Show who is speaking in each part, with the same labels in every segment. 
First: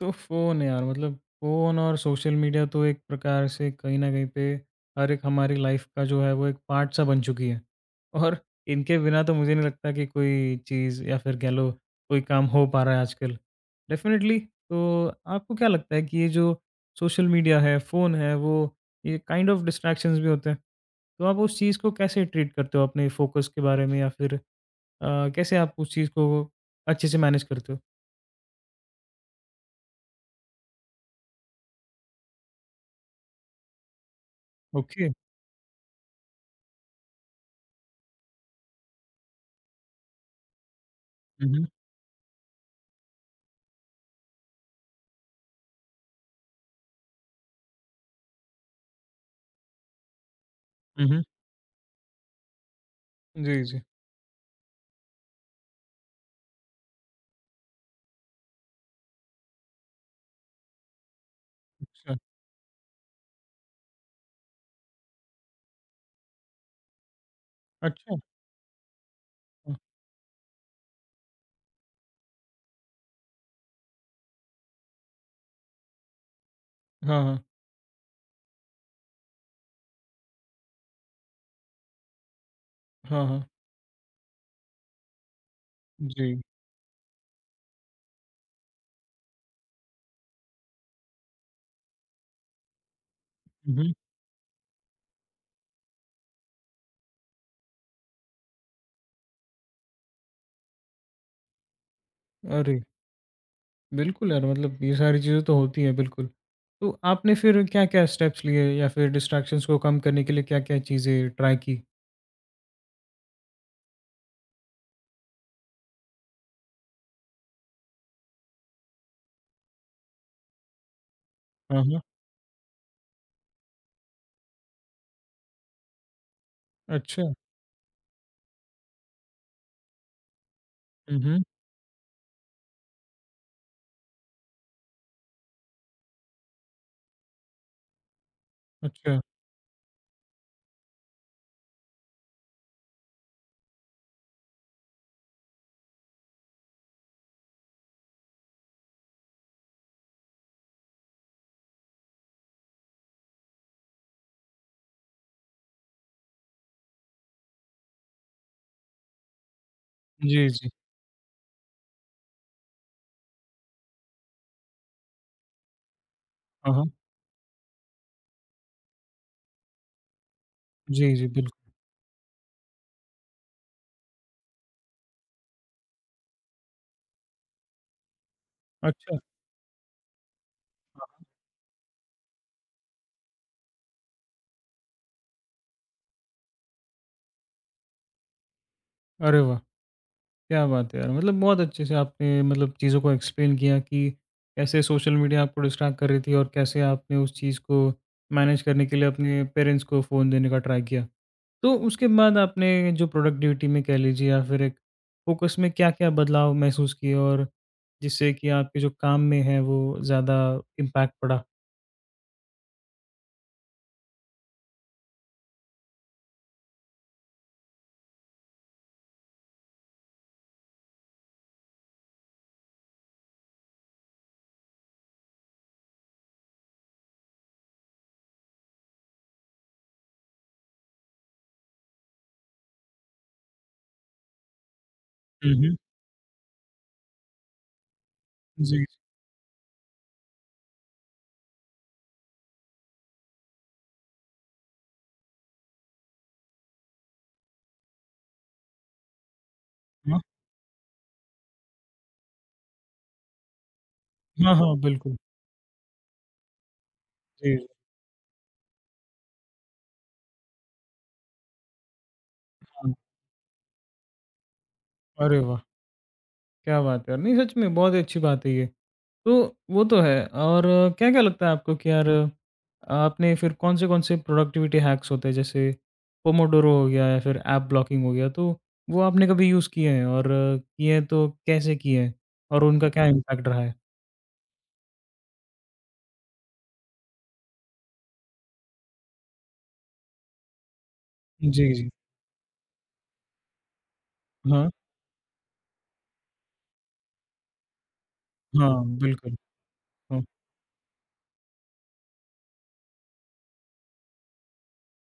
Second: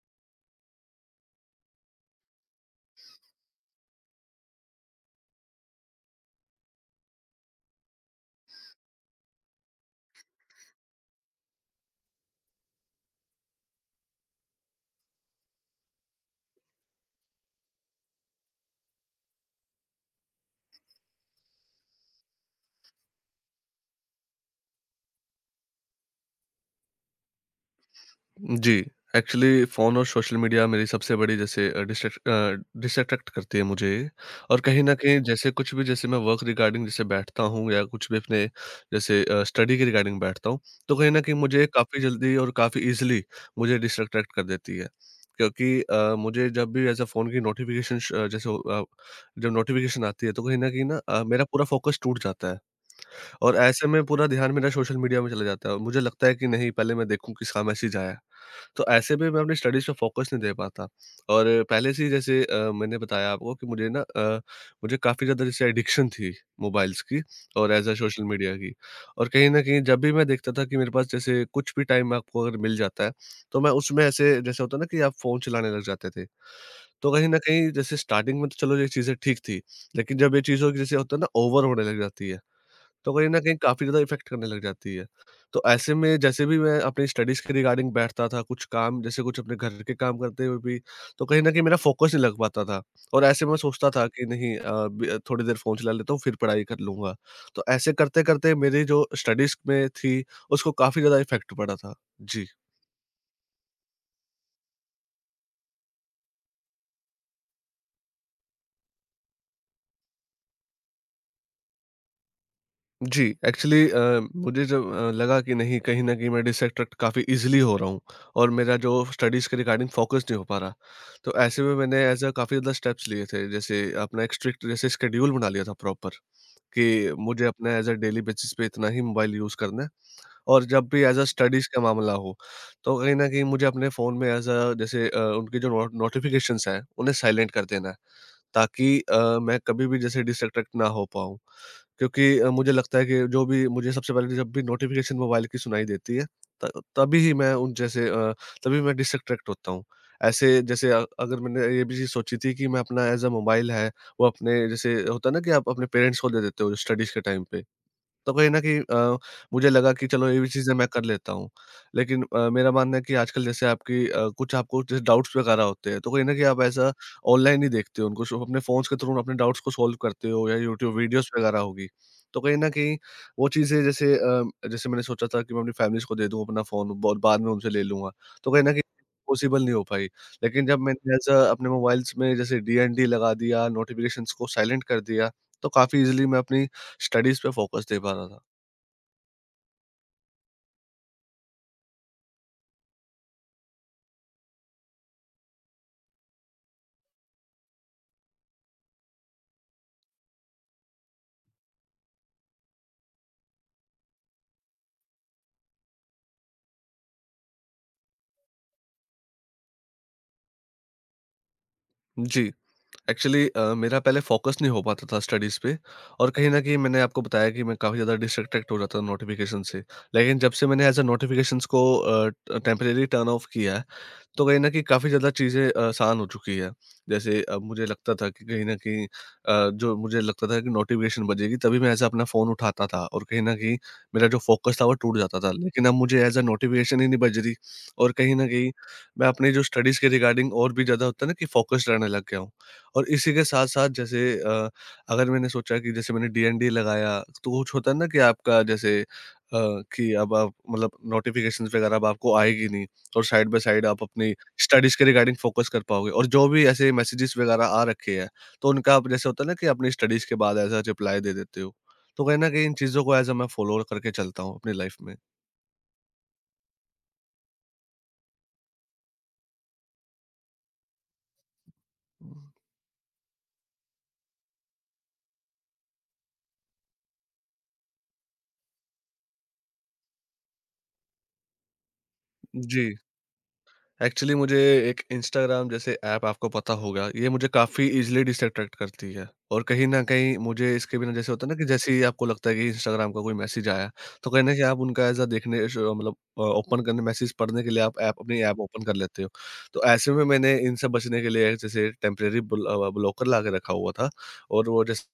Speaker 1: तो फ़ोन यार मतलब फ़ोन और सोशल मीडिया तो एक प्रकार से कहीं न कहीं पे हर एक हमारी लाइफ़ का जो है वो एक पार्ट सा बन चुकी है। और इनके बिना तो मुझे नहीं लगता कि कोई चीज़ या फिर कह लो कोई काम हो पा रहा है आजकल। डेफ़िनेटली तो आपको क्या लगता है कि ये जो सोशल मीडिया है, फ़ोन है वो ये काइंड ऑफ डिस्ट्रैक्शंस भी होते हैं। तो आप उस चीज़ को कैसे ट्रीट करते हो अपने फ़ोकस के बारे में या फिर कैसे आप उस चीज़ को अच्छे से मैनेज करते हो?
Speaker 2: जी, एक्चुअली फ़ोन और सोशल मीडिया मेरी सबसे बड़ी जैसे डिस्ट्रैक्ट करती है मुझे। और कहीं न
Speaker 1: ओके।
Speaker 2: कहीं जैसे कुछ भी जैसे मैं वर्क रिगार्डिंग जैसे बैठता हूँ या कुछ भी अपने जैसे स्टडी के रिगार्डिंग बैठता हूँ, तो कहीं न कहीं
Speaker 1: हुँ, हुँ।
Speaker 2: मुझे काफ़ी जल्दी और काफ़ी ईज़िली मुझे डिस्ट्रैक्ट कर देती है। क्योंकि मुझे जब भी ऐसा फ़ोन की नोटिफ़िकेशन श जैसे हो- अ, जब नोटिफ़िकेशन आती है, तो कहीं न कहीं
Speaker 1: हुँ, हुँ।
Speaker 2: मेरा पूरा फ़ोकस टूट जाता है। और
Speaker 1: जी, जी।
Speaker 2: ऐसे में पूरा ध्यान मेरा सोशल मीडिया में चला जाता है और मुझे लगता है कि नहीं, पहले मैं देखूँ किसका मैसेज आया है। तो ऐसे में मैं अपनी स्टडीज़ पे फोकस नहीं दे पाता। और पहले से ही
Speaker 1: अच्छा,
Speaker 2: जैसे मैंने बताया आपको कि मुझे काफ़ी ज़्यादा जैसे एडिक्शन थी मोबाइल्स की और एज़ अ
Speaker 1: अच्छा।
Speaker 2: सोशल मीडिया की। और कहीं न
Speaker 1: हाँ,
Speaker 2: कहीं जब भी मैं देखता था कि मेरे पास जैसे कुछ भी टाइम आपको अगर मिल जाता है, तो मैं उसमें ऐसे जैसे होता है ना कि आप फ़ोन चलाने लग जाते थे। तो
Speaker 1: हाँ,
Speaker 2: कहीं
Speaker 1: हाँ।
Speaker 2: न कहीं जैसे स्टार्टिंग में तो चलो ये चीज़ें ठीक थी, लेकिन जब ये चीज़ों की जैसे होता है ना ओवर होने लग जाती है, तो
Speaker 1: हाँ,
Speaker 2: कहीं न
Speaker 1: हाँ।
Speaker 2: कहीं काफ़ी ज़्यादा इफ़ेक्ट करने लग जाती है। तो ऐसे में
Speaker 1: जी।
Speaker 2: जैसे भी मैं अपनी स्टडीज़ के रिगार्डिंग बैठता था, कुछ काम जैसे कुछ अपने घर के काम करते हुए भी, तो कहीं न कहीं मेरा फ़ोकस नहीं लग पाता था। और ऐसे में मैं सोचता
Speaker 1: हुँ,
Speaker 2: था कि नहीं, अ, ब थोड़ी देर फ़ोन चला लेता हूँ, फिर पढ़ाई कर लूँगा। तो ऐसे करते-करते मेरी जो स्टडीज़ में थी, उसको काफ़ी ज़्यादा इफ़ेक्ट पड़ा था। जी।
Speaker 1: अरे! बिल्कुल यार, मतलब ये सारी चीज़ें तो होती हैं, बिल्कुल। तो आपने फिर क्या-क्या स्टेप्स लिए या फिर डिस्ट्रैक्शंस को कम करने के लिए क्या-क्या चीज़ें ट्राई की?
Speaker 2: जी, एक्चुअली मुझे जब लगा कि नहीं, कहीं न कहीं मैं डिस्ट्रैक्ट काफ़ी ईज़िली हो रहा हूँ और मेरा जो स्टडीज़ के रिगार्डिंग फ़ोकस नहीं हो पा रहा। तो ऐसे में
Speaker 1: हाँ, हाँ।
Speaker 2: मैंने ऐज़ अ काफ़ी ज़्यादा स्टेप्स लिए थे। जैसे अपना एक स्ट्रिक्ट जैसे शेड्यूल बना लिया था प्रॉपर, कि
Speaker 1: अच्छा।
Speaker 2: मुझे अपना ऐज़ अ डेली बेसिस पे इतना ही मोबाइल यूज़ करना है। और जब भी
Speaker 1: हुँ,
Speaker 2: ऐज़ अ
Speaker 1: हुँ।
Speaker 2: स्टडीज़ का मामला हो, तो कहीं न कहीं मुझे अपने फ़ोन में ऐज़ अ जैसे अ, उनकी जो नो नोटिफ़िकेशंस हैं उन्हें साइलेंट कर देना है। ताकि
Speaker 1: अच्छा।
Speaker 2: मैं कभी भी जैसे डिस्ट्रैक्ट ना हो पाऊँ। क्योंकि मुझे लगता है कि जो भी मुझे सबसे पहले जब भी नोटिफ़िकेशन मोबाइल की सुनाई देती है, त तभी ही मैं तभी मैं डिस्ट्रैक्ट होता हूँ। ऐसे जैसे अगर मैंने ये भी चीज़ सोची थी कि मैं अपना एज़ अ मोबाइल है, वो अपने जैसे होता है ना कि आप अपने पेरेंट्स को दे देते हो स्टडीज़ के टाइम पे। तो कहीं न कहीं अ, मुझे लगा कि चलो ये
Speaker 1: जी,
Speaker 2: भी
Speaker 1: जी।
Speaker 2: चीज़ें मैं कर लेता हूँ। लेकिन मेरा मानना है कि आजकल जैसे आपकी कुछ आपको जैसे डाउट्स वगैरह होते हैं, तो कहीं न कहीं आप
Speaker 1: हाँ, हाँ।
Speaker 2: ऐसा ऑनलाइन ही देखते हो उनको, सो अपने फ़ोन्स के थ्रू अपने डाउट्स को सॉल्व करते हो या यूट्यूब
Speaker 1: जी, जी,
Speaker 2: वीडियोज़ वगैरह
Speaker 1: बिल्कुल।
Speaker 2: होगी। तो कहीं न कहीं वो चीज़ें जैसे जैसे मैंने सोचा था कि मैं अपनी फैमिलीज़ को दे दूँ अपना फ़ोन, बहुत बाद में उनसे ले लूँगा, तो कहीं न कहीं
Speaker 1: अच्छा।
Speaker 2: पॉसिबल नहीं हो पाई। लेकिन जब मैंने
Speaker 1: हाँ।
Speaker 2: ऐसा अपने मोबाइल्स में जैसे डीएनडी लगा दिया, नोटिफ़िकेशंस को साइलेंट कर दिया, तो काफ़ी ईज़िली मैं अपनी स्टडीज़ पे फ़ोकस दे पा रहा था।
Speaker 1: अरे वाह! क्या बात है यार! मतलब बहुत अच्छे से आपने मतलब चीज़ों को एक्सप्लेन किया कि कैसे सोशल मीडिया आपको डिस्ट्रैक्ट कर रही थी और कैसे आपने उस चीज़ को मैनेज करने के लिए अपने पेरेंट्स को फ़ोन देने का ट्राई किया। तो उसके बाद आपने जो प्रोडक्टिविटी में कह लीजिए या फिर एक फ़ोकस में क्या-क्या बदलाव महसूस किए और जिससे कि आपके जो काम में है वो ज़्यादा इम्पैक्ट पड़ा?
Speaker 2: जी, एक्चुअली मेरा पहले फ़ोकस नहीं हो पाता था स्टडीज़ पे और कहीं न कहीं मैंने आपको बताया कि मैं काफ़ी ज़्यादा डिस्ट्रैक्टेड हो जाता था नोटिफ़िकेशन से। लेकिन जब से मैंने एज़ अ नोटिफ़िकेशंस को अ, ट टेम्परेरी टर्न ऑफ किया है, तो कहीं न कहीं काफ़ी ज़्यादा चीज़ें आसान हो चुकी है। जैसे अब मुझे लगता था कि कहीं न कहीं जो मुझे लगता था कि नोटिफ़िकेशन बजेगी, तभी मैं ऐसा अपना फ़ोन उठाता था और कहीं न कहीं मेरा जो फ़ोकस था वो टूट जाता था।
Speaker 1: हुँ, हुँ।
Speaker 2: लेकिन अब मुझे ऐज़ अ नोटिफ़िकेशन ही नहीं बज रही और कहीं न कहीं
Speaker 1: जी, जी।
Speaker 2: मैं अपनी जो स्टडीज़ के रिगार्डिंग और भी ज़्यादा होता है ना कि फ़ोकस्ड रहने लग गया हूँ। और इसी के साथ-साथ जैसे अगर मैंने सोचा कि जैसे मैंने डीएनडी लगाया, तो कुछ होता है ना कि आपका जैसे कि
Speaker 1: हाँ।
Speaker 2: अब आप मतलब नोटिफ़िकेशंस वगैरह अब आपको आएगी नहीं। और साइड बाय साइड आप अपनी
Speaker 1: हाँ, हाँ,
Speaker 2: स्टडीज़ के
Speaker 1: बिल्कुल।
Speaker 2: रिगार्डिंग फोकस कर पाओगे और जो भी ऐसे मैसेजेस
Speaker 1: जी,
Speaker 2: वगैरह
Speaker 1: जी।
Speaker 2: आ रखे हैं, तो उनका आप जैसे होता है ना कि अपनी स्टडीज़ के बाद एज़ अ रिप्लाई दे देते हो। तो कहीं न कहीं इन
Speaker 1: हाँ।
Speaker 2: चीज़ों को एज़ अ मैं फॉलो करके चलता हूँ अपनी लाइफ़ में।
Speaker 1: अरे वाह! क्या बात है! यार। नहीं सच में बहुत ही अच्छी बात है ये। तो वो तो है और क्या-क्या लगता है आपको कि यार आपने फिर कौन-से-कौन से प्रोडक्टिविटी हैक्स होते हैं जैसे पोमोडोरो हो गया या फिर ऐप ब्लॉकिंग हो गया, तो वो आपने कभी यूज़ किए हैं और किए हैं तो कैसे किए हैं? और
Speaker 2: जी।
Speaker 1: उनका क्या इम्पैक्ट रहा है?
Speaker 2: एक्चुअली मुझे एक इंस्टाग्राम जैसे ऐप, आपको पता होगा, ये मुझे काफ़ी ईज़िली डिस्ट्रैक्ट करती है और कहीं न कहीं मुझे इसके बिना जैसे होता है ना कि
Speaker 1: जी, जी।
Speaker 2: जैसे ही आपको लगता है कि इंस्टाग्राम का कोई मैसेज आया, तो कहीं न कहीं
Speaker 1: हाँ,
Speaker 2: आप उनका एज़ अ देखने श मतलब अ, ओपन करने, मैसेज पढ़ने के लिए आप ऐप
Speaker 1: हाँ,
Speaker 2: ओपन कर लेते हो।
Speaker 1: बिल्कुल।
Speaker 2: तो ऐसे
Speaker 1: हाँ,
Speaker 2: में मैंने इनसे बचने के लिए जैसे टेम्परेरी ब्लॉकर ला के रखा हुआ था और वो जैसे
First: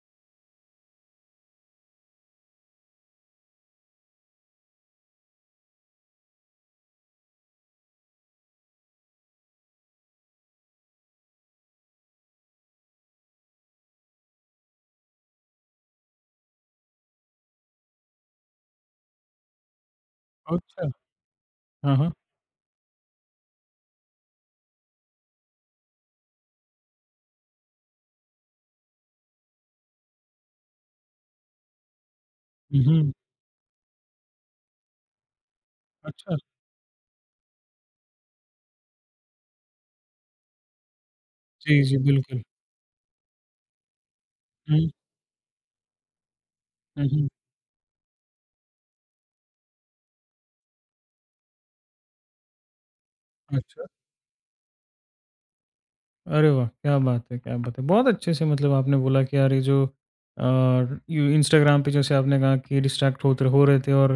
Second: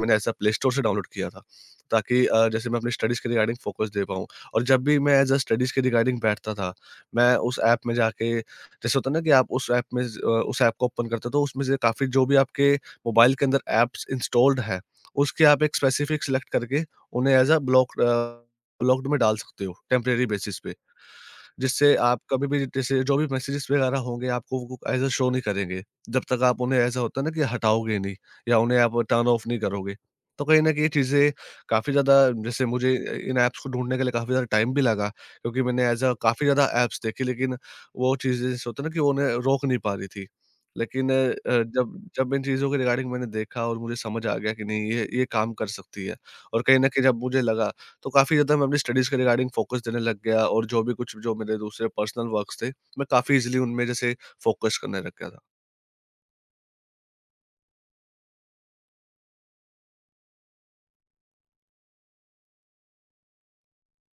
Speaker 2: मैंने ऐसा प्ले स्टोर से डाउनलोड किया था, ताकि जैसे मैं अपनी स्टडीज़ के रिगार्डिंग फ़ोकस दे पाऊँ। और जब भी मैं एज़ अ स्टडीज़ के रिगार्डिंग बैठता था, मैं उस ऐप में जाके जैसे होता है ना कि आप उस ऐप में उस ऐप को ओपन करते हो, तो उसमें से काफ़ी जो भी आपके मोबाइल के अंदर ऐप्स इंस्टॉल्ड है, उसके आप एक स्पेसिफ़िक सिलेक्ट करके उन्हें एज़ अ ब्लॉक्ड में डाल सकते हो टेम्परेरी बेसिस पे।
Speaker 1: अच्छा।
Speaker 2: जिससे
Speaker 1: हाँ, हाँ।
Speaker 2: आप कभी भी जैसे जो भी मैसेजेस वगैरह होंगे, आपको वो एज़ अ शो नहीं करेंगे। जब तक आप उन्हें ऐसा होता है ना कि हटाओगे नहीं या उन्हें आप टर्न ऑफ नहीं करोगे। तो कहीं न कहीं चीज़ें काफ़ी ज़्यादा जैसे
Speaker 1: हुँ,
Speaker 2: मुझे
Speaker 1: हुँ।
Speaker 2: इन ऐप्स को ढूँढने के लिए काफ़ी ज़्यादा टाइम भी लगा, क्योंकि मैंने ऐज़ अ
Speaker 1: अच्छा।
Speaker 2: काफ़ी ज़्यादा ऐप्स देखी, लेकिन वो चीज़ें जैसे होता है ना कि वो उन्हें रोक नहीं पा रही थी। लेकिन
Speaker 1: जी,
Speaker 2: जब
Speaker 1: जी,
Speaker 2: जब
Speaker 1: बिल्कुल।
Speaker 2: इन चीज़ों के रिगार्डिंग मैंने देखा और मुझे समझ आ गया कि
Speaker 1: हुँ,
Speaker 2: नहीं, ये काम कर सकती है और कहीं न कहीं
Speaker 1: हुँ,
Speaker 2: जब
Speaker 1: हुँ।
Speaker 2: मुझे लगा, तो काफ़ी ज़्यादा मैं अपनी स्टडीज़ के रिगार्डिंग फ़ोकस देने लग गया और जो भी कुछ जो मेरे दूसरे पर्सनल वर्क्स थे, मैं काफ़ी ईज़िली
Speaker 1: अच्छा।
Speaker 2: उनमें जैसे फ़ोकस करने लग गया था।
Speaker 1: अरे वाह! क्या बात है, क्या बात है। बहुत अच्छे से मतलब आपने बोला कि यार ये जो अ, यू इंस्टाग्राम पे जैसे आपने कहा कि डिस्ट्रैक्ट होते हो रहे थे और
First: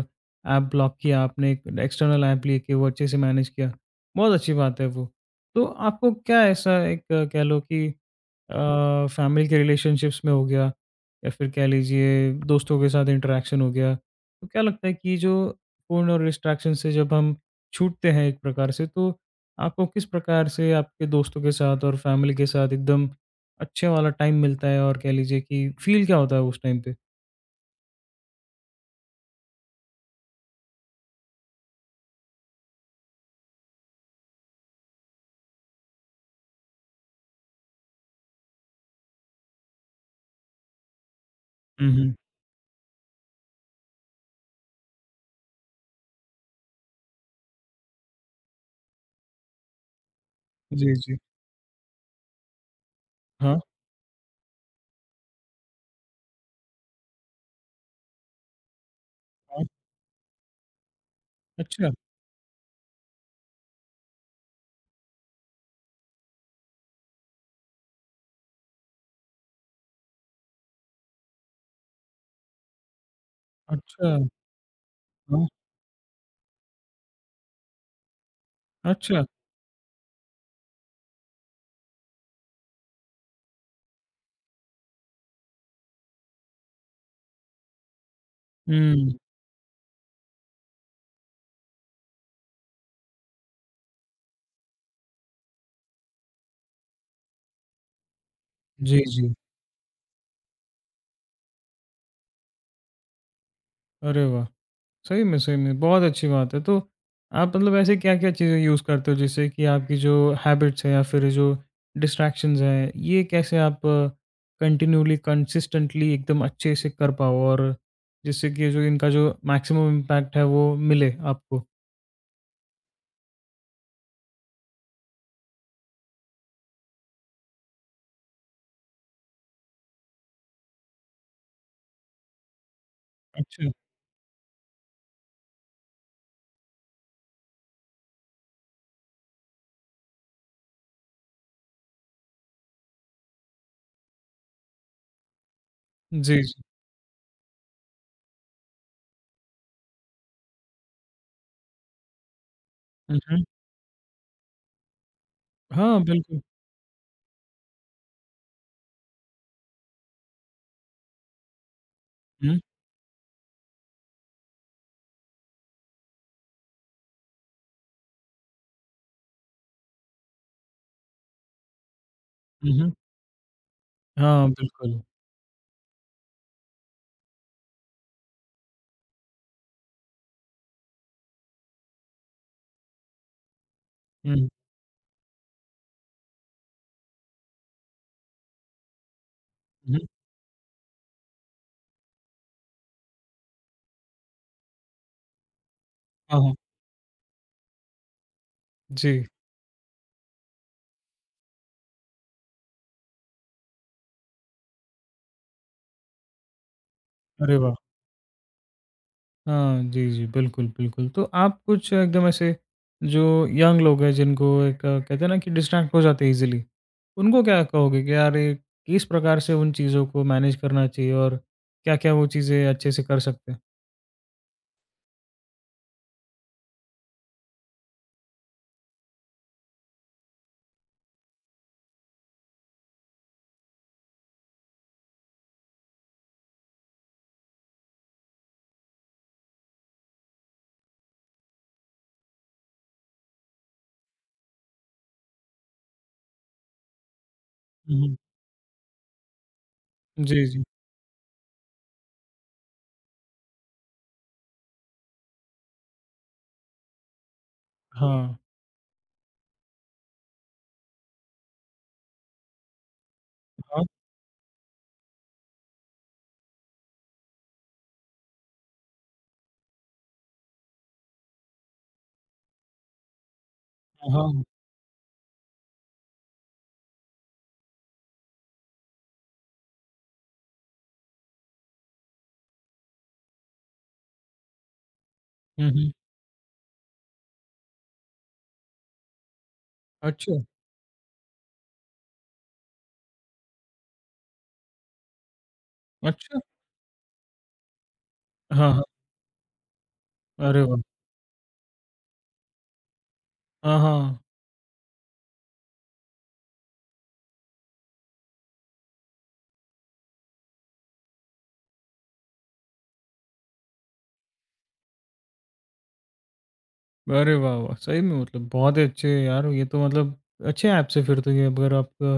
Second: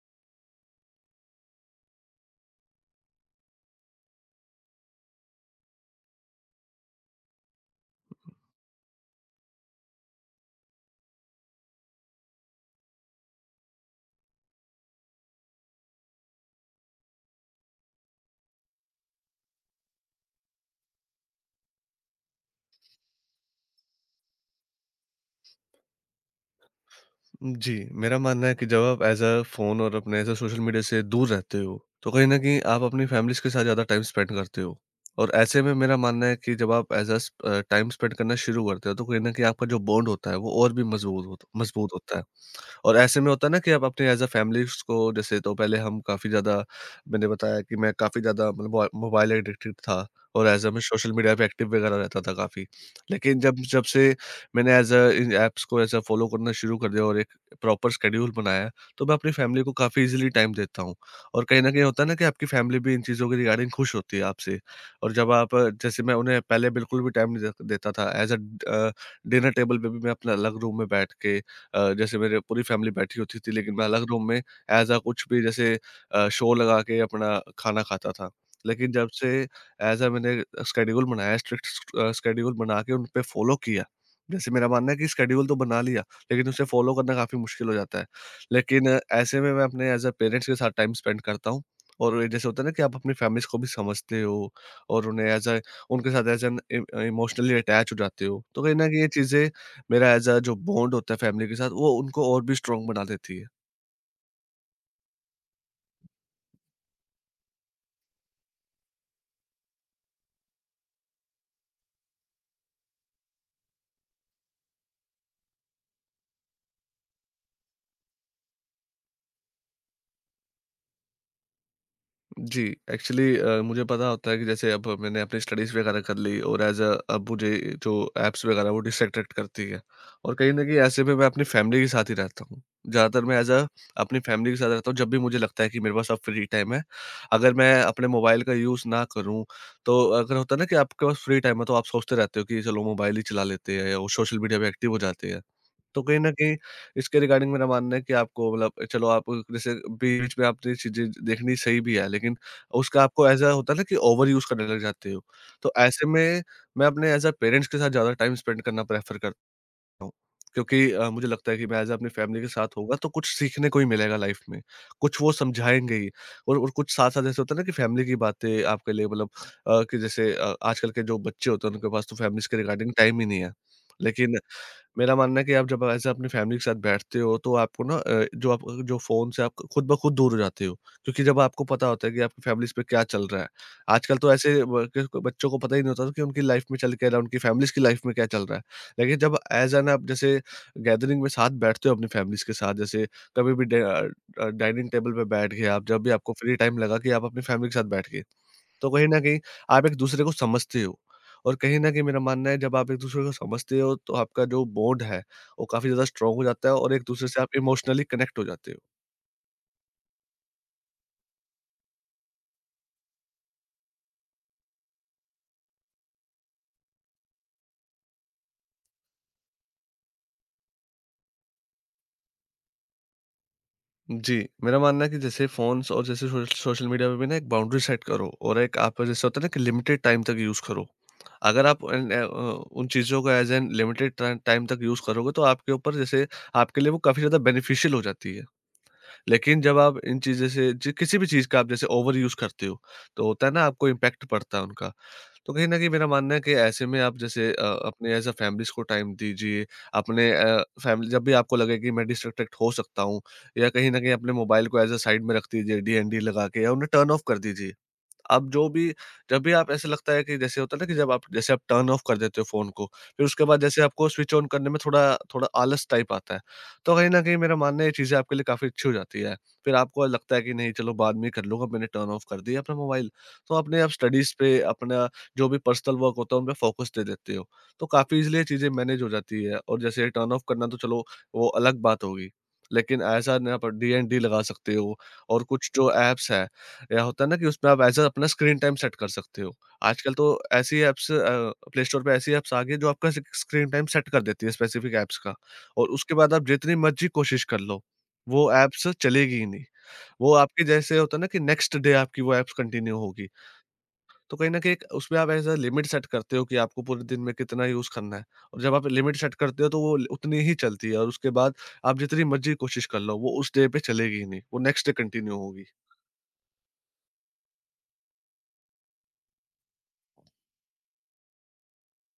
Speaker 1: ऐप ब्लॉक किया आपने, एक एक्सटर्नल ऐप लेके वो अच्छे से मैनेज किया। बहुत अच्छी बात है वो। तो आपको क्या ऐसा एक कह लो कि फैमिली के रिलेशनशिप्स में हो गया या फिर कह लीजिए दोस्तों के साथ इंटरेक्शन हो गया। तो क्या लगता है कि ये जो फ़ोन और डिस्ट्रैक्शन से जब हम छूटते हैं एक प्रकार से, तो आपको किस प्रकार से आपके दोस्तों के साथ और फैमिली के साथ एकदम अच्छे वाला टाइम मिलता है और कह लीजिए कि फ़ील क्या होता है उस टाइम पे?
Speaker 2: जी, मेरा मानना है कि जब आप एज़ अ फ़ोन और अपने एज़ अ सोशल मीडिया से दूर रहते हो, तो कहीं न कहीं आप अपनी फैमिलीज़ के साथ ज़्यादा टाइम स्पेंड करते हो। और ऐसे में मेरा मानना है कि जब आप एज़ अ स अ, टाइम स्पेंड करना शुरू करते हो, तो कहीं न कहीं आपका जो बॉन्ड होता है, वो और भी
Speaker 1: हुँ,
Speaker 2: मज़बूत
Speaker 1: हुँ।
Speaker 2: होता है। और ऐसे में होता है ना कि आप अपने एज़ अ फैमिलीज़ को जैसे तो पहले हम काफ़ी ज़्यादा, मैंने बताया कि मैं काफ़ी ज़्यादा मतलब मोबाइल एडिक्टेड था और एज़ अ मैं
Speaker 1: जी,
Speaker 2: सोशल
Speaker 1: जी।
Speaker 2: मीडिया पे एक्टिव वगैरह रहता था काफ़ी। लेकिन जब
Speaker 1: हाँ,
Speaker 2: जब से मैंने एज़ अ इन ऐप्स को ऐसा फ़ॉलो करना शुरू कर दिया और एक प्रॉपर शेड्यूल बनाया, तो मैं अपनी फैमिली
Speaker 1: हाँ।
Speaker 2: को काफ़ी ईज़िली टाइम देता हूँ। और कहीं न कहीं
Speaker 1: अच्छा,
Speaker 2: होता है ना कि आपकी फैमिली भी इन चीज़ों के रिगार्डिंग खुश होती है आपसे। और जब जैसे मैं उन्हें पहले बिल्कुल भी टाइम नहीं दे देता था, एज़ अ ड अ, डिनर टेबल पे भी मैं अपना अलग रूम में बैठ के जैसे मेरे पूरी फैमिली बैठी होती थी, लेकिन मैं अलग
Speaker 1: अच्छा,
Speaker 2: रूम में एज़ अ कुछ भी
Speaker 1: हाँ।
Speaker 2: जैसे शो लगा के अपना खाना खाता था। लेकिन जब
Speaker 1: अच्छा।
Speaker 2: से एज़ अ मैंने स्केड्यूल बनाया, स्ट्रिक्ट स्केड्यूल बना के उन पे फॉलो किया। जैसे मेरा मानना है कि स्केड्यूल तो बना लिया, लेकिन उसे फॉलो करना काफ़ी मुश्किल हो जाता है। लेकिन
Speaker 1: हुँ।
Speaker 2: ऐसे में मैं अपने एज़ अ पेरेंट्स के साथ टाइम स्पेंड करता हूँ और ये जैसे होता है ना कि आप अपनी फैमिलीज़ को भी समझते हो और उन्हें एज़ अ उनके साथ एज़ एन इ इमोशनली अटैच हो जाते हो। तो कहीं न
Speaker 1: जी,
Speaker 2: कहीं ये
Speaker 1: जी।
Speaker 2: चीज़ें मेरा एज़ अ जो बॉन्ड होता है फैमिली के साथ वो उनको और भी स्ट्रॉन्ग बना देती है।
Speaker 1: अरे वाह! सही में, बहुत अच्छी बात है। तो आप मतलब ऐसे क्या-क्या चीज़ें यूज़ करते हो जिससे कि आपकी जो हैबिट्स हैं या फिर जो डिस्ट्रैक्शंस हैं, ये कैसे आप कंटिन्यूअली, कंसिस्टेंटली एकदम अच्छे से कर पाओ और जिससे कि जो इनका जो मैक्सिमम इम्पैक्ट है वो मिले आपको?
Speaker 2: जी, एक्चुअली मुझे पता होता है कि जैसे अब मैंने अपनी स्टडीज़ वगैरह कर ली और एज़ अ अब मुझे जो ऐप्स वगैरह वो डिस्ट्रैक्ट करती है और कहीं न कहीं ऐसे में मैं अपनी फैमिली के साथ ही रहता हूँ। ज़्यादातर मैं एज़ अ
Speaker 1: अच्छा।
Speaker 2: अपनी फैमिली के साथ रहता हूँ, जब भी मुझे लगता है कि मेरे पास अब फ्री टाइम है। अगर मैं अपने मोबाइल का यूज़ ना करूँ, तो अगर होता है ना कि आपके पास फ्री टाइम है, तो आप सोचते रहते हो कि चलो मोबाइल ही चला लेते हैं और सोशल मीडिया पे एक्टिव हो जाते हैं। तो कहीं न
Speaker 1: जी,
Speaker 2: कहीं
Speaker 1: जी।
Speaker 2: इसके रिगार्डिंग मेरा मानना है कि आपको मतलब चलो आप जैसे बीच-बीच में आपने चीज़ें देखनी सही भी है, लेकिन उसका
Speaker 1: हुँ,
Speaker 2: आपको
Speaker 1: हुँ।
Speaker 2: ऐसा होता है ना कि ओवर यूज़ करने लग जाते हो। तो
Speaker 1: हाँ,
Speaker 2: ऐसे
Speaker 1: बिल्कुल।
Speaker 2: में मैं अपने एज़ अ पेरेंट्स के साथ ज़्यादा टाइम स्पेंड करना प्रेफ़र करता हूँ। क्योंकि मुझे लगता है कि मैं एज़ अपनी फैमिली के
Speaker 1: हुँ,
Speaker 2: साथ होगा तो कुछ सीखने को ही मिलेगा लाइफ़ में। कुछ वो समझाएँगे ही और कुछ साथ-साथ जैसे होता है ना कि फैमिली की बातें आपके लिए मतलब कि जैसे आजकल के जो बच्चे होते हैं उनके पास तो फैमिलीज़ के
Speaker 1: हुँ, हुँ।
Speaker 2: रिगार्डिंग टाइम ही नहीं है। लेकिन
Speaker 1: हाँ, बिल्कुल।
Speaker 2: मेरा मानना है कि आप जब ऐसे अपनी फैमिली के साथ बैठते हो तो आपको ना, जो फ़ोन से आप खुद ब खुद दूर हो जाते हो। क्योंकि जब आपको पता होता है कि आपकी फैमिलीज़ पे क्या चल रहा है। आजकल तो
Speaker 1: हुँ,
Speaker 2: ऐसे बच्चों को पता ही नहीं होता कि उनकी लाइफ़ में चल क्या रहा है, उनकी फैमिलीज़ की लाइफ़ में क्या चल रहा है। लेकिन जब एज़ एन
Speaker 1: हुँ।
Speaker 2: आप जैसे गैदरिंग में साथ बैठते हो अपनी फैमिलीज़ के साथ, जैसे कभी भी डाइनिंग टेबल पे बैठ गए आप, जब भी आपको
Speaker 1: हाँ, हाँ।
Speaker 2: फ्री टाइम लगा कि आप अपनी फैमिली के साथ बैठ गए। तो कहीं न
Speaker 1: जी।
Speaker 2: कहीं आप एक-दूसरे को समझते हो। और कहीं न कहीं मेरा मानना है, जब आप एक-दूसरे को समझते हो, तो आपका जो बॉन्ड है वो काफ़ी ज़्यादा स्ट्रॉन्ग हो जाता है और एक-दूसरे से
Speaker 1: अरे
Speaker 2: आप
Speaker 1: वाह!
Speaker 2: इमोशनली कनेक्ट हो जाते हो।
Speaker 1: हाँ, जी, जी। बिल्कुल, बिल्कुल। तो आप कुछ एकदम ऐसे जो यंग लोग हैं जिनको एक कहते हैं ना कि डिस्ट्रैक्ट हो जाते हैं ईज़िली, उनको क्या कहोगे कि यार ये किस प्रकार से उन चीज़ों को मैनेज करना चाहिए और क्या-क्या वो चीज़ें अच्छे से कर सकते हैं?
Speaker 2: जी, मेरा मानना है कि जैसे फ़ोन्स और जैसे सोशल मीडिया पे भी ना एक बाउंड्री सेट करो, और एक आप जैसे होता है ना कि लिमिटेड टाइम तक यूज़ करो। अगर आप उन चीज़ों को एज़ एन लिमिटेड टाइम तक यूज़ करोगे, तो आपके ऊपर जैसे, आपके लिए वो काफ़ी ज़्यादा बेनिफिशियल हो जाती है। लेकिन जब आप इन चीज़ें से, जी, किसी भी चीज़ का आप जैसे ओवर यूज़ करते हो, तो होता है ना, आपको इम्पैक्ट पड़ता है उनका। तो कहीं न कहीं मेरा मानना है कि ऐसे में आप जैसे
Speaker 1: हुँ,
Speaker 2: अपने
Speaker 1: हुँ।
Speaker 2: एज़ अ फैमिलीज़ को टाइम दीजिए, अपने
Speaker 1: जी, जी।
Speaker 2: फैमिली, जब भी आपको लगे कि मैं डिस्ट्रैक्टेड हो सकता हूँ या कहीं न कहीं, अपने मोबाइल को एज़ अ साइड में रख दीजिए, डीएनडी लगा के या उन्हें टर्न ऑफ कर दीजिए।
Speaker 1: हाँ।
Speaker 2: अब जो भी जब भी आप, ऐसे लगता है कि जैसे होता है ना कि जब आप जैसे आप टर्न ऑफ कर देते हो फ़ोन को, फिर उसके बाद जैसे
Speaker 1: हाँ,
Speaker 2: आपको स्विच ऑन करने में थोड़ा थोड़ा आलस टाइप आता है। तो कहीं न कहीं मेरा मानना है ये चीज़ें आपके लिए काफ़ी अच्छी हो जाती है। फिर आपको लगता है कि नहीं, चलो बाद में कर लूँगा, मैंने टर्न ऑफ कर दिया अपना मोबाइल। तो अपने आप स्टडीज़
Speaker 1: हाँ।
Speaker 2: पे, अपना जो भी पर्सनल वर्क होता है उन पे फ़ोकस दे देते हो। तो काफ़ी ईज़िली ये चीज़ें मैनेज हो जाती है, और जैसे टर्न ऑफ करना तो चलो, वो अलग बात होगी। लेकिन ऐसा ना, आप डी एंड डी लगा सकते हो, और
Speaker 1: हुँ,
Speaker 2: कुछ जो
Speaker 1: हुँ।
Speaker 2: ऐप्स है, या होता है ना कि उसमें आप एज़ अ अपना स्क्रीन टाइम सेट कर सकते हो। आजकल तो
Speaker 1: अच्छा,
Speaker 2: ऐसी ऐप्स, प्ले स्टोर पे ऐसी ऐप्स आ गई है जो आपका स्क्रीन टाइम सेट कर देती है स्पेसिफिक ऐप्स का, और उसके बाद
Speaker 1: अच्छा।
Speaker 2: आप जितनी मर्ज़ी कोशिश कर लो, वो
Speaker 1: हाँ, हाँ।
Speaker 2: ऐप्स चलेगी ही नहीं। वो
Speaker 1: अरे
Speaker 2: आपके,
Speaker 1: वाह!
Speaker 2: जैसे होता है ना कि नेक्स्ट डे आपकी वो ऐप्स कंटिन्यू होगी।
Speaker 1: हाँ, हाँ।
Speaker 2: तो कहीं न कहीं, एक उसमें आप एज़ अ लिमिट सेट करते हो कि आपको पूरे दिन में कितना यूज़ करना है, और जब आप लिमिट सेट करते हो तो वो उतनी ही चलती है, और उसके बाद आप जितनी मर्ज़ी कोशिश कर लो, वो उस डे पे चलेगी ही नहीं, वो नेक्स्ट डे कंटिन्यू होगी।
Speaker 1: अरे वाह, वाह! सही में मतलब बहुत ही अच्छे यार ये तो मतलब अच्छे ऐप्स है फिर तो ये अगर आपका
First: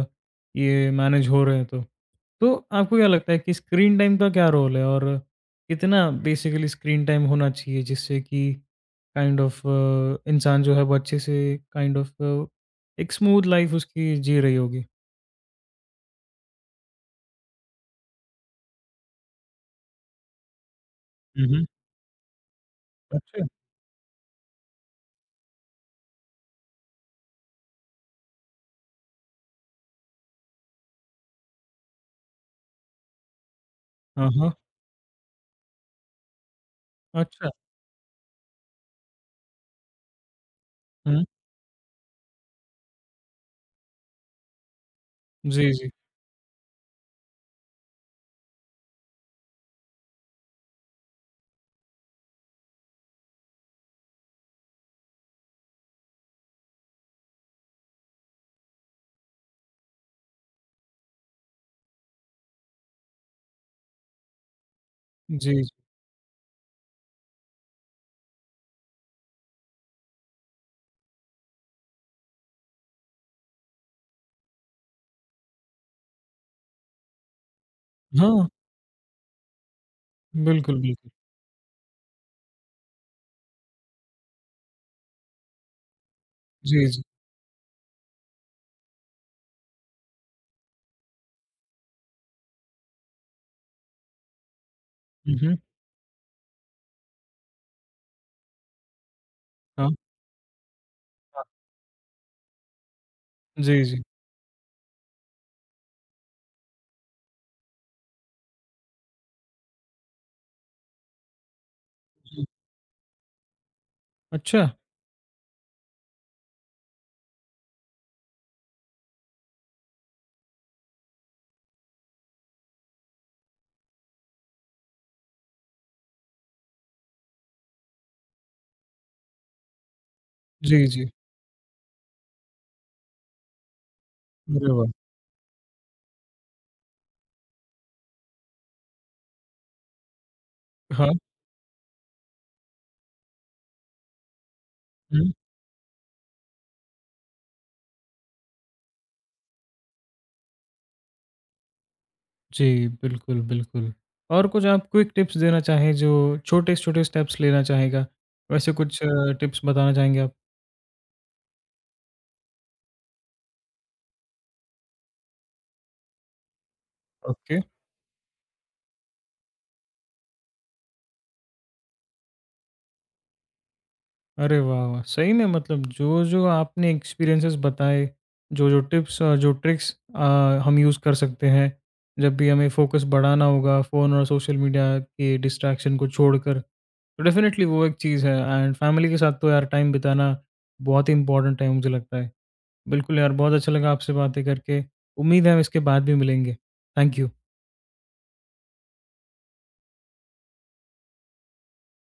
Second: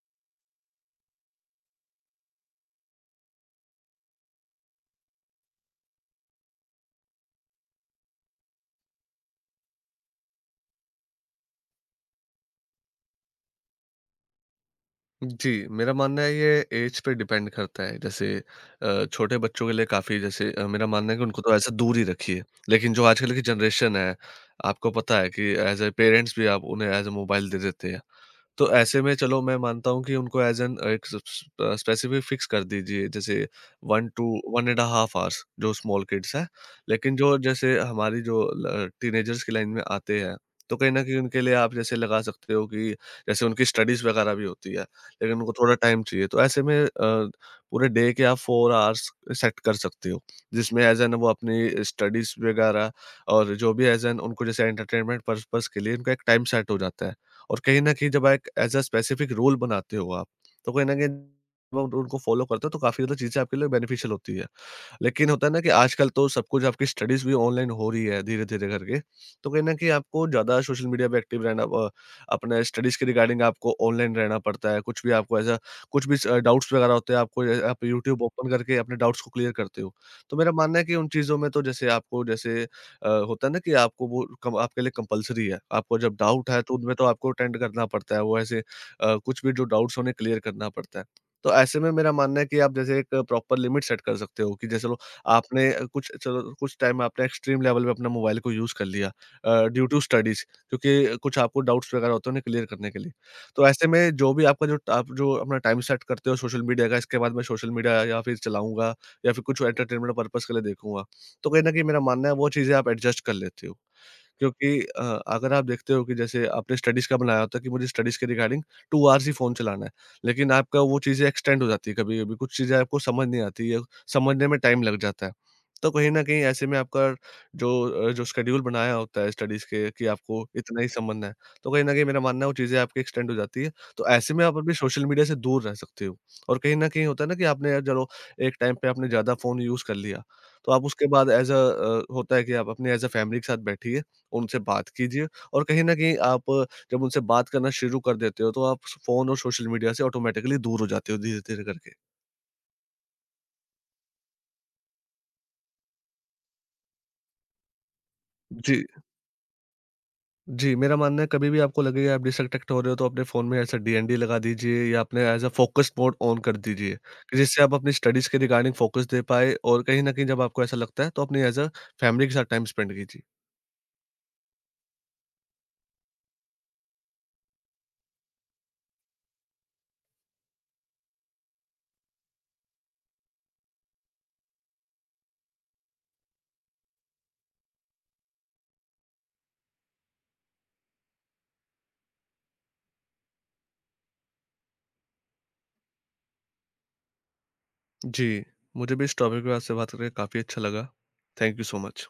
Speaker 1: ये मैनेज हो रहे हैं तो। तो आपको क्या लगता है कि स्क्रीन टाइम का क्या रोल है और कितना बेसिकली स्क्रीन टाइम होना चाहिए जिससे कि काइंड ऑफ इंसान जो है वो अच्छे से काइंड ऑफ एक स्मूथ लाइफ उसकी जी रही होगी?
Speaker 2: जी, मेरा मानना है ये ऐज पे डिपेंड करता है। जैसे छोटे बच्चों के लिए काफ़ी, जैसे मेरा मानना है कि उनको
Speaker 1: हुँ,
Speaker 2: तो
Speaker 1: हुँ।
Speaker 2: ऐसे दूर ही रखिए। लेकिन जो आजकल की
Speaker 1: अच्छा।
Speaker 2: जनरेशन है, आपको पता है कि एज़ अ पेरेंट्स भी आप उन्हें एज़ अ मोबाइल दे देते हैं। तो ऐसे में, चलो, मैं मानता हूँ कि उनको एज़ एन एक स स अ, स्पेसिफ़िक फ़िक्स कर दीजिए, जैसे 1 टू
Speaker 1: हाँ, हाँ।
Speaker 2: 1 1/2 आवर्स, जो स्मॉल किड्स हैं। लेकिन जो,
Speaker 1: अच्छा।
Speaker 2: जैसे हमारी जो ल टीनेजर्स की लाइन में आते हैं, तो कहीं न कहीं
Speaker 1: हुँ।
Speaker 2: उनके लिए आप जैसे लगा सकते हो कि, जैसे उनकी स्टडीज़ वगैरह भी होती है, लेकिन उनको
Speaker 1: जी,
Speaker 2: थोड़ा
Speaker 1: जी।
Speaker 2: टाइम चाहिए। तो ऐसे में पूरे डे के आप 4 आवर्स सेट कर सकते हो, जिसमें एज़ एन वो अपनी स्टडीज़ वगैरह, और जो भी एज़ एन उनको जैसे एंटरटेनमेंट पर्पज़ के लिए, उनका एक टाइम सेट हो जाता है। और कहीं न कहीं, जब एक एज़ अ स्पेसिफिक रोल बनाते हो आप, तो कहीं न कहीं, जब उनको फ़ॉलो करते हो, तो काफ़ी ज़्यादा चीज़ें आपके लिए बेनिफिशियल होती है। लेकिन होता है ना
Speaker 1: जी,
Speaker 2: कि
Speaker 1: जी।
Speaker 2: आजकल तो सब कुछ, आपकी स्टडीज़ भी ऑनलाइन हो रही है धीरे-धीरे करके। तो कहीं न कहीं आपको ज़्यादा सोशल मीडिया पे एक्टिव रहना, अपने स्टडीज़ के रिगार्डिंग आपको ऑनलाइन रहना पड़ता है। कुछ भी आपको ऐसा, कुछ भी डाउट्स वगैरह होते हैं, आपको आप यूट्यूब
Speaker 1: हाँ,
Speaker 2: ओपन करके अपने डाउट्स को क्लियर करते हो। तो मेरा मानना
Speaker 1: बिल्कुल,
Speaker 2: है कि उन
Speaker 1: बिल्कुल।
Speaker 2: चीज़ों में तो जैसे आपको, जैसे होता है ना कि आपको वो कम, आपके लिए कंपल्सरी है। आपको जब डाउट है तो
Speaker 1: जी,
Speaker 2: उनमें
Speaker 1: जी।
Speaker 2: तो आपको अटेंड करना पड़ता है। वो ऐसे कुछ भी जो डाउट्स हैं उन्हें क्लियर करना पड़ता है। तो ऐसे में मेरा मानना है कि आप जैसे एक प्रॉपर लिमिट सेट कर सकते हो कि, जैसे लो,
Speaker 1: हुँ, हुँ।
Speaker 2: आपने कुछ, चलो, कुछ टाइम आपने एक्सट्रीम लेवल पे अपना मोबाइल को यूज़ कर लिया ड्यू
Speaker 1: हाँ,
Speaker 2: टू स्टडीज़, क्योंकि कुछ
Speaker 1: हाँ।
Speaker 2: आपको डाउट्स वगैरह होते हैं उन्हें क्लियर करने के लिए। तो
Speaker 1: जी,
Speaker 2: ऐसे
Speaker 1: जी।
Speaker 2: में जो भी आपका, जो अपना टाइम सेट करते हो सोशल मीडिया का, इसके बाद मैं सोशल मीडिया या फिर चलाऊँगा या फिर कुछ एंटरटेनमेंट पर्पज़ के लिए देखूँगा। तो कहीं न कहीं मेरा मानना है
Speaker 1: हुँ।
Speaker 2: वो चीज़ें आप एडजस्ट कर लेते हो।
Speaker 1: अच्छा।
Speaker 2: क्योंकि अगर आप देखते हो कि जैसे आपने स्टडीज़ का बनाया होता है कि मुझे स्टडीज़ के रिगार्डिंग 2 आवर्स ही फ़ोन चलाना है, लेकिन आपका वो चीज़ें एक्सटेंड हो जाती है कभी-कभी, कुछ चीज़ें आपको समझ नहीं आती या समझने में टाइम लग जाता है। तो कहीं न कहीं ऐसे में आपका जो जो शेड्यूल बनाया होता है स्टडीज़ के, कि आपको इतना
Speaker 1: जी,
Speaker 2: ही
Speaker 1: जी।
Speaker 2: समझना है, तो कहीं न कहीं मेरा मानना है वो चीज़ें आपकी एक्सटेंड हो जाती है। तो ऐसे में आप
Speaker 1: अरे
Speaker 2: अपने
Speaker 1: वाह!
Speaker 2: सोशल मीडिया से दूर रह सकते हो, और कहीं न कहीं होता है ना कि आपने, चलो, एक टाइम पे आपने ज़्यादा फ़ोन यूज़ कर लिया, तो आप उसके
Speaker 1: हाँ।
Speaker 2: बाद एज़ अ, होता है कि आप अपने एज़ अ फैमिली के साथ बैठिए, उनसे बात कीजिए,
Speaker 1: हुँ।
Speaker 2: और कहीं न कहीं आप जब उनसे बात करना शुरू कर देते हो, तो आप स फ़ोन और सोशल मीडिया से ऑटोमैटिकली दूर हो जाते हो धीरे-धीरे करके।
Speaker 1: जी, बिल्कुल, बिल्कुल। और कुछ आप क्विक टिप्स देना चाहें जो छोटे-छोटे स्टेप्स लेना चाहेगा, वैसे
Speaker 2: जी।
Speaker 1: कुछ टिप्स बताना चाहेंगे आप?
Speaker 2: जी, मेरा मानना है कभी भी आपको लगे आप डिस्ट्रैक्ट हो रहे हो तो अपने फ़ोन में ऐसा डीएनडी लगा दीजिए या अपने as a focus mode on कर दीजिए, कि
Speaker 1: ओके।
Speaker 2: जिससे आप अपनी स्टडीज़ के रिगार्डिंग फ़ोकस दे पाएँ, और कहीं न कहीं जब आपको ऐसा लगता है तो अपनी एज़ अ फैमिली के साथ टाइम स्पेंड कीजिए।
Speaker 1: अरे वाह, वाह! सही में मतलब जो-जो आपने एक्सपीरियंसेस बताए, जो-जो टिप्स और जो ट्रिक्स हम यूज़ कर सकते हैं, जब भी हमें फोकस बढ़ाना होगा फ़ोन और सोशल मीडिया के डिस्ट्रैक्शन को छोड़कर, तो डेफ़िनेटली वो एक चीज़ है एंड फैमिली के साथ तो यार टाइम बिताना बहुत ही इम्पोर्टेंट है मुझे लगता है। बिल्कुल यार, बहुत अच्छा लगा आपसे बातें करके। उम्मीद है हम इसके बाद भी मिलेंगे। Thank you.
Speaker 2: जी, मुझे भी इस टॉपिक पे आपसे बात करके काफ़ी अच्छा लगा। Thank you so much.